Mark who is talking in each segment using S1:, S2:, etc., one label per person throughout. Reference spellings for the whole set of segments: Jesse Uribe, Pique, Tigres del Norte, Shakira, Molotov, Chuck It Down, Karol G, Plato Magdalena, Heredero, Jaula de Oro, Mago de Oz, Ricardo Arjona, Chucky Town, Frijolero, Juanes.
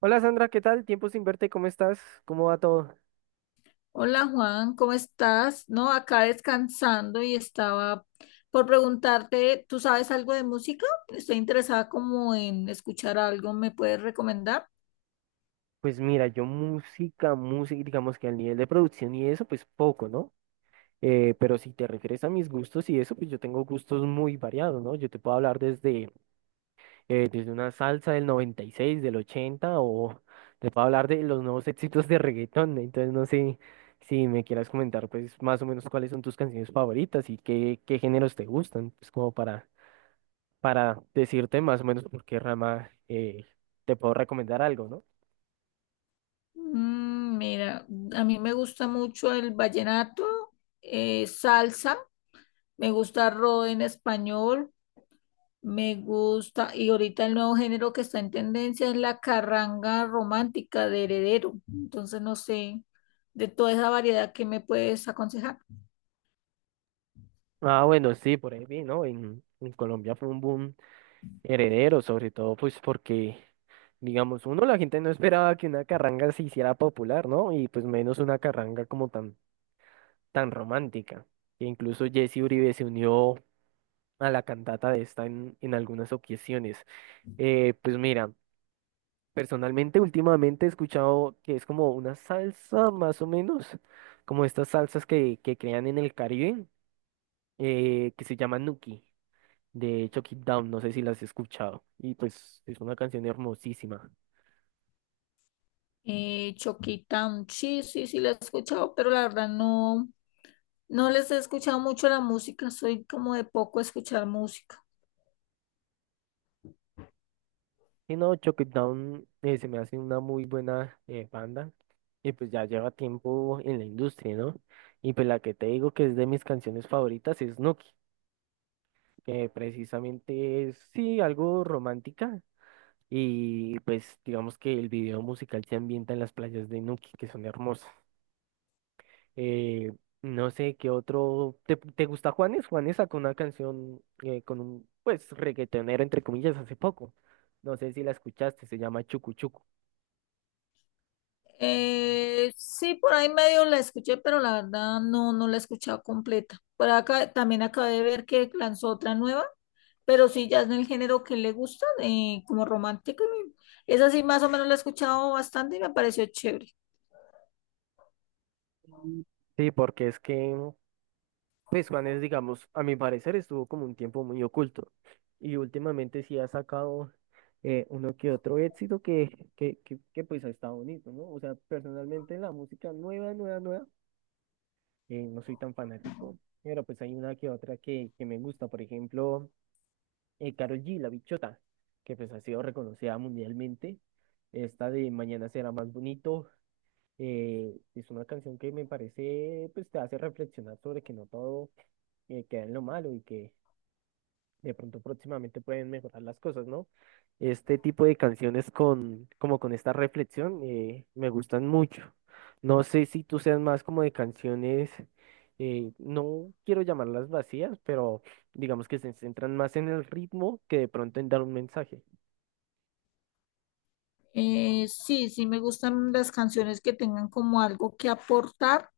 S1: Hola Sandra, ¿qué tal? Tiempo sin verte, ¿cómo estás? ¿Cómo va todo?
S2: Hola Juan, ¿cómo estás? No, acá descansando y estaba por preguntarte, ¿tú sabes algo de música? Estoy interesada como en escuchar algo, ¿me puedes recomendar?
S1: Pues mira, yo música, música, digamos que al nivel de producción y eso, pues poco, ¿no? Pero si te refieres a mis gustos y eso, pues yo tengo gustos muy variados, ¿no? Yo te puedo hablar desde una salsa del 96, del 80, o te puedo hablar de los nuevos éxitos de reggaetón. Entonces, no sé si me quieras comentar, pues más o menos cuáles son tus canciones favoritas y qué géneros te gustan, pues como para decirte más o menos por qué rama te puedo recomendar algo, ¿no?
S2: Mm, mira, a mí me gusta mucho el vallenato, salsa, me gusta rock en español, me gusta, y ahorita el nuevo género que está en tendencia es la carranga romántica de Heredero. Entonces, no sé, de toda esa variedad, ¿qué me puedes aconsejar?
S1: Ah, bueno, sí, por ahí vi, ¿no? En Colombia fue un boom heredero, sobre todo pues porque, digamos, uno, la gente no esperaba que una carranga se hiciera popular, ¿no? Y pues menos una carranga como tan, tan romántica. E incluso Jesse Uribe se unió a la cantata de esta en algunas ocasiones. Pues mira. Personalmente, últimamente he escuchado que es como una salsa, más o menos, como estas salsas que crean en el Caribe, que se llama Nuki, de Chuck It Down, no sé si las has escuchado, y pues es una canción hermosísima.
S2: Chucky Town, sí, sí, sí, la he escuchado, pero la verdad no les he escuchado mucho la música, soy como de poco escuchar música.
S1: Y no, Chuck It Down se me hace una muy buena banda, y pues ya lleva tiempo en la industria, ¿no? Y pues la que te digo que es de mis canciones favoritas es Nuki, que precisamente es, sí, algo romántica. Y pues digamos que el video musical se ambienta en las playas de Nuki, que son hermosas. Eh, no sé qué otro. ¿Te gusta Juanes? Juanes sacó una canción con un pues reggaetonero entre comillas hace poco. No sé si la escuchaste, se llama Chucu Chucu.
S2: Sí, por ahí medio la escuché, pero la verdad no la he escuchado completa. Por acá también acabé de ver que lanzó otra nueva, pero sí, ya es del género que le gusta, como romántica. Y esa sí, más o menos la he escuchado bastante y me pareció chévere.
S1: Mm. Sí, porque es que, pues Juanes, digamos, a mi parecer estuvo como un tiempo muy oculto y últimamente sí ha sacado uno que otro éxito que, pues ha estado bonito, ¿no? O sea, personalmente la música nueva, nueva, nueva, no soy tan fanático, pero pues hay una que otra que me gusta, por ejemplo, Karol G, La Bichota, que pues ha sido reconocida mundialmente, esta de Mañana será más bonito, es una canción que me parece, pues te hace reflexionar sobre que no todo queda en lo malo y que de pronto próximamente pueden mejorar las cosas, ¿no? Este tipo de canciones como con esta reflexión, me gustan mucho. No sé si tú seas más como de canciones, no quiero llamarlas vacías, pero digamos que se centran más en el ritmo que de pronto en dar un mensaje.
S2: Sí, sí, me gustan las canciones que tengan como algo que aportar,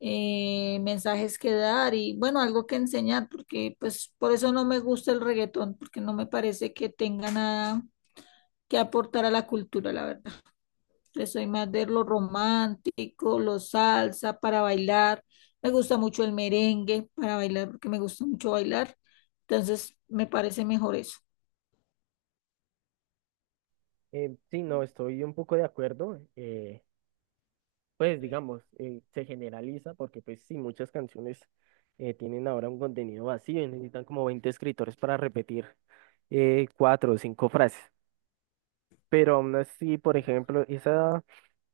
S2: mensajes que dar y bueno, algo que enseñar, porque pues por eso no me gusta el reggaetón, porque no me parece que tenga nada que aportar a la cultura, la verdad. Yo soy más de lo romántico, lo salsa para bailar. Me gusta mucho el merengue para bailar, porque me gusta mucho bailar. Entonces, me parece mejor eso.
S1: Sí, no, estoy un poco de acuerdo. Pues digamos, se generaliza porque pues sí, muchas canciones tienen ahora un contenido vacío y necesitan como 20 escritores para repetir cuatro o cinco frases. Pero aún así, por ejemplo, esa,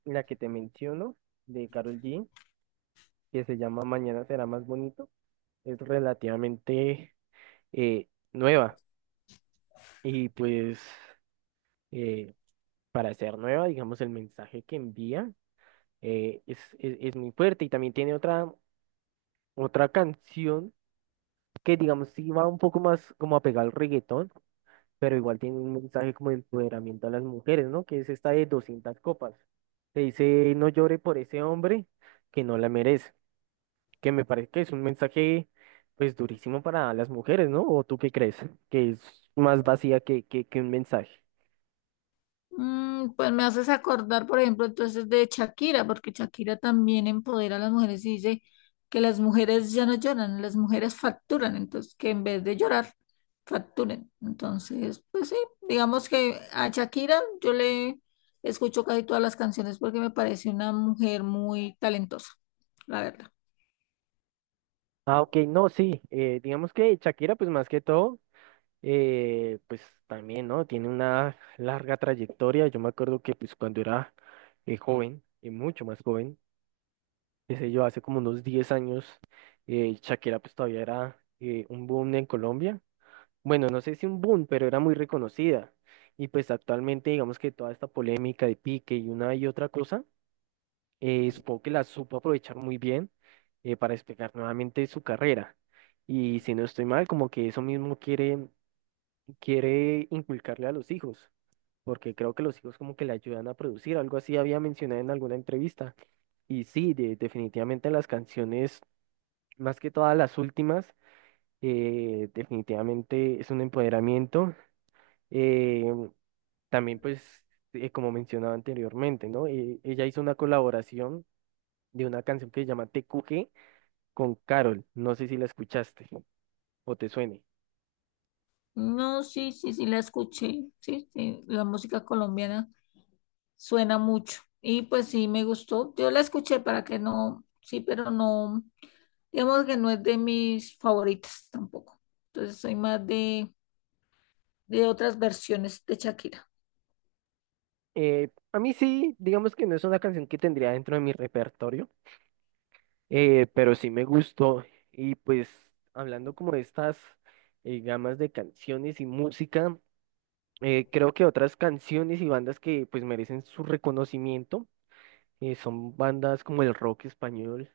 S1: la que te menciono, de Karol G, que se llama Mañana será más bonito, es relativamente eh, nueva. Y pues, eh, para ser nueva, digamos, el mensaje que envía es muy fuerte. Y también tiene otra canción que digamos sí va un poco más como apegado al reggaetón, pero igual tiene un mensaje como de empoderamiento a las mujeres, ¿no? Que es esta de 200 copas. Te dice, no llore por ese hombre que no la merece, que me parece que es un mensaje pues durísimo para las mujeres, ¿no? ¿O tú qué crees? Que es más vacía que un mensaje.
S2: Mm, pues me haces acordar, por ejemplo, entonces de Shakira, porque Shakira también empodera a las mujeres y dice que las mujeres ya no lloran, las mujeres facturan, entonces que en vez de llorar, facturen. Entonces, pues sí, digamos que a Shakira yo le escucho casi todas las canciones porque me parece una mujer muy talentosa, la verdad.
S1: Ah, ok, no, sí, digamos que Shakira pues más que todo, pues también, ¿no? Tiene una larga trayectoria. Yo me acuerdo que pues cuando era joven, y mucho más joven, qué sé yo, hace como unos 10 años, Shakira pues todavía era un boom en Colombia. Bueno, no sé si un boom, pero era muy reconocida. Y pues actualmente digamos que toda esta polémica de Pique y una y otra cosa, supongo que la supo aprovechar muy bien para despegar nuevamente su carrera. Y si no estoy mal, como que eso mismo quiere inculcarle a los hijos, porque creo que los hijos como que le ayudan a producir, algo así había mencionado en alguna entrevista. Y sí, definitivamente las canciones más que todas las últimas, definitivamente es un empoderamiento. eh, también, pues, como mencionaba anteriormente, ¿no? Ella hizo una colaboración de una canción que se llama TQG con Carol. No sé si la escuchaste o te suene.
S2: No, sí, sí, sí, la escuché, sí, sí, la música colombiana suena mucho. Y pues sí, me gustó. Yo la escuché para que no, sí, pero no, digamos que no es de mis favoritas tampoco. Entonces soy más de otras versiones de Shakira.
S1: A mí sí, digamos que no es una canción que tendría dentro de mi repertorio, pero sí me gustó. Y pues, hablando como de estas gamas de canciones y música. Creo que otras canciones y bandas que pues merecen su reconocimiento son bandas como el rock español,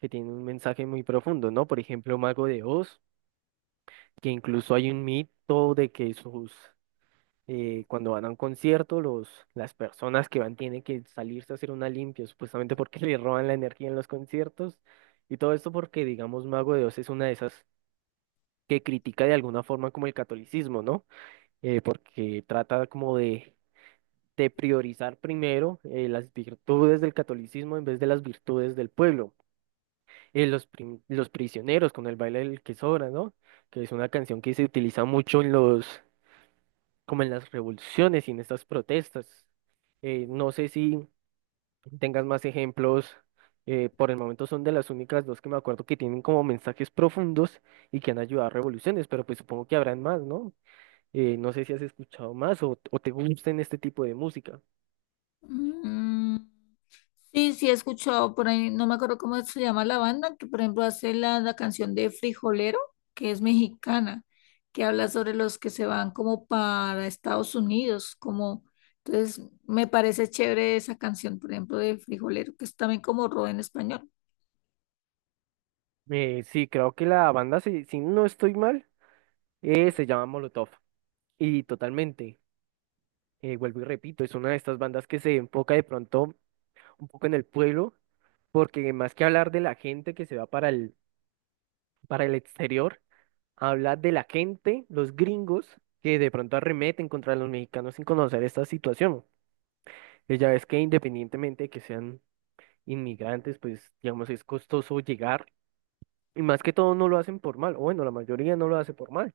S1: que tienen un mensaje muy profundo, ¿no? Por ejemplo, Mago de Oz, que incluso hay un mito de que sus, cuando van a un concierto, los, las personas que van tienen que salirse a hacer una limpia, supuestamente porque le roban la energía en los conciertos, y todo esto porque, digamos, Mago de Oz es una de esas que critica de alguna forma como el catolicismo, ¿no? Porque trata como de priorizar primero las virtudes del catolicismo en vez de las virtudes del pueblo. Los prisioneros con el baile del que sobra, ¿no? Que es una canción que se utiliza mucho en los, como en las revoluciones y en estas protestas. No sé si tengas más ejemplos. Por el momento son de las únicas dos que me acuerdo que tienen como mensajes profundos y que han ayudado a revoluciones, pero pues supongo que habrán más, ¿no? No sé si has escuchado más o te gusten este tipo de música.
S2: Mm, sí, sí, he escuchado por ahí, no me acuerdo cómo se llama la banda, que por ejemplo hace la canción de Frijolero, que es mexicana, que habla sobre los que se van como para Estados Unidos, como, entonces me parece chévere esa canción, por ejemplo, de Frijolero, que es también como rock en español.
S1: Sí, creo que la banda, si no estoy mal, se llama Molotov. Y totalmente, vuelvo y repito, es una de estas bandas que se enfoca de pronto un poco en el pueblo, porque más que hablar de la gente que se va para el exterior, habla de la gente, los gringos, que de pronto arremeten contra los mexicanos sin conocer esta situación. Ya ves que independientemente de que sean inmigrantes, pues digamos, es costoso llegar. Y más que todo no lo hacen por mal, o bueno, la mayoría no lo hace por mal,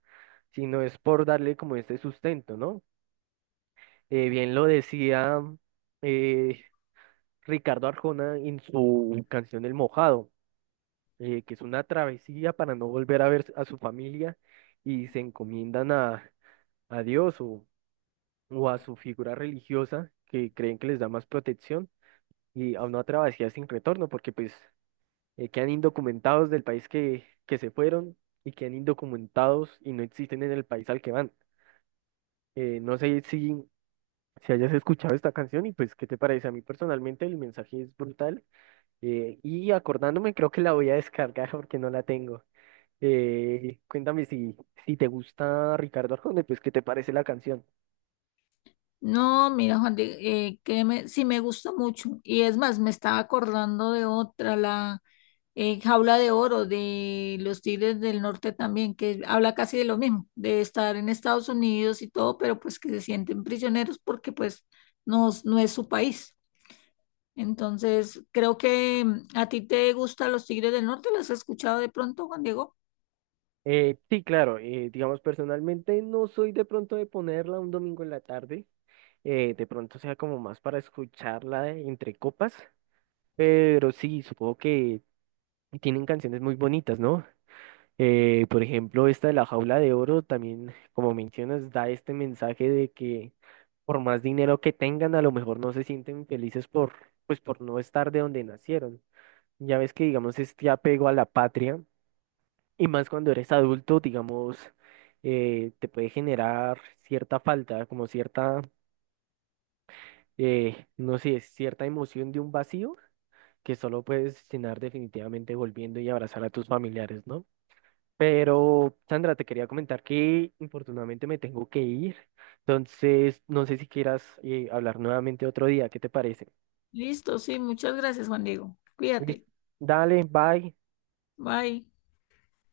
S1: sino es por darle como este sustento, ¿no? Bien lo decía eh, Ricardo Arjona en su canción El Mojado, que es una travesía para no volver a ver a su familia y se encomiendan a Dios o a su figura religiosa que creen que les da más protección y a una travesía sin retorno, porque pues quedan indocumentados del país que se fueron y quedan indocumentados y no existen en el país al que van. No sé si hayas escuchado esta canción y pues, ¿qué te parece? A mí personalmente el mensaje es brutal y acordándome creo que la voy a descargar porque no la tengo. Cuéntame si te gusta Ricardo Arjona, pues, ¿qué te parece la canción?
S2: No, mira, Juan, créeme, sí me gusta mucho. Y es más, me estaba acordando de otra, la Jaula de Oro de los Tigres del Norte también, que habla casi de lo mismo, de estar en Estados Unidos y todo, pero pues que se sienten prisioneros porque pues no, no es su país. Entonces, creo que a ti te gustan los Tigres del Norte, ¿las has escuchado de pronto, Juan Diego?
S1: Sí, claro, digamos personalmente no soy de pronto de ponerla un domingo en la tarde, de pronto sea como más para escucharla entre copas. Pero sí, supongo que tienen canciones muy bonitas, ¿no? Por ejemplo, esta de La Jaula de Oro también, como mencionas, da este mensaje de que por más dinero que tengan, a lo mejor no se sienten felices por, pues, por no estar de donde nacieron. Ya ves que, digamos, este apego a la patria, y más cuando eres adulto, digamos, te puede generar cierta falta, como cierta, no sé, cierta emoción de un vacío que solo puedes cenar definitivamente volviendo y abrazar a tus familiares, ¿no? Pero, Sandra, te quería comentar que infortunadamente me tengo que ir, entonces no sé si quieras hablar nuevamente otro día, ¿qué te parece?
S2: Listo, sí, muchas gracias, Juan Diego.
S1: Listo.
S2: Cuídate.
S1: Dale, bye.
S2: Bye.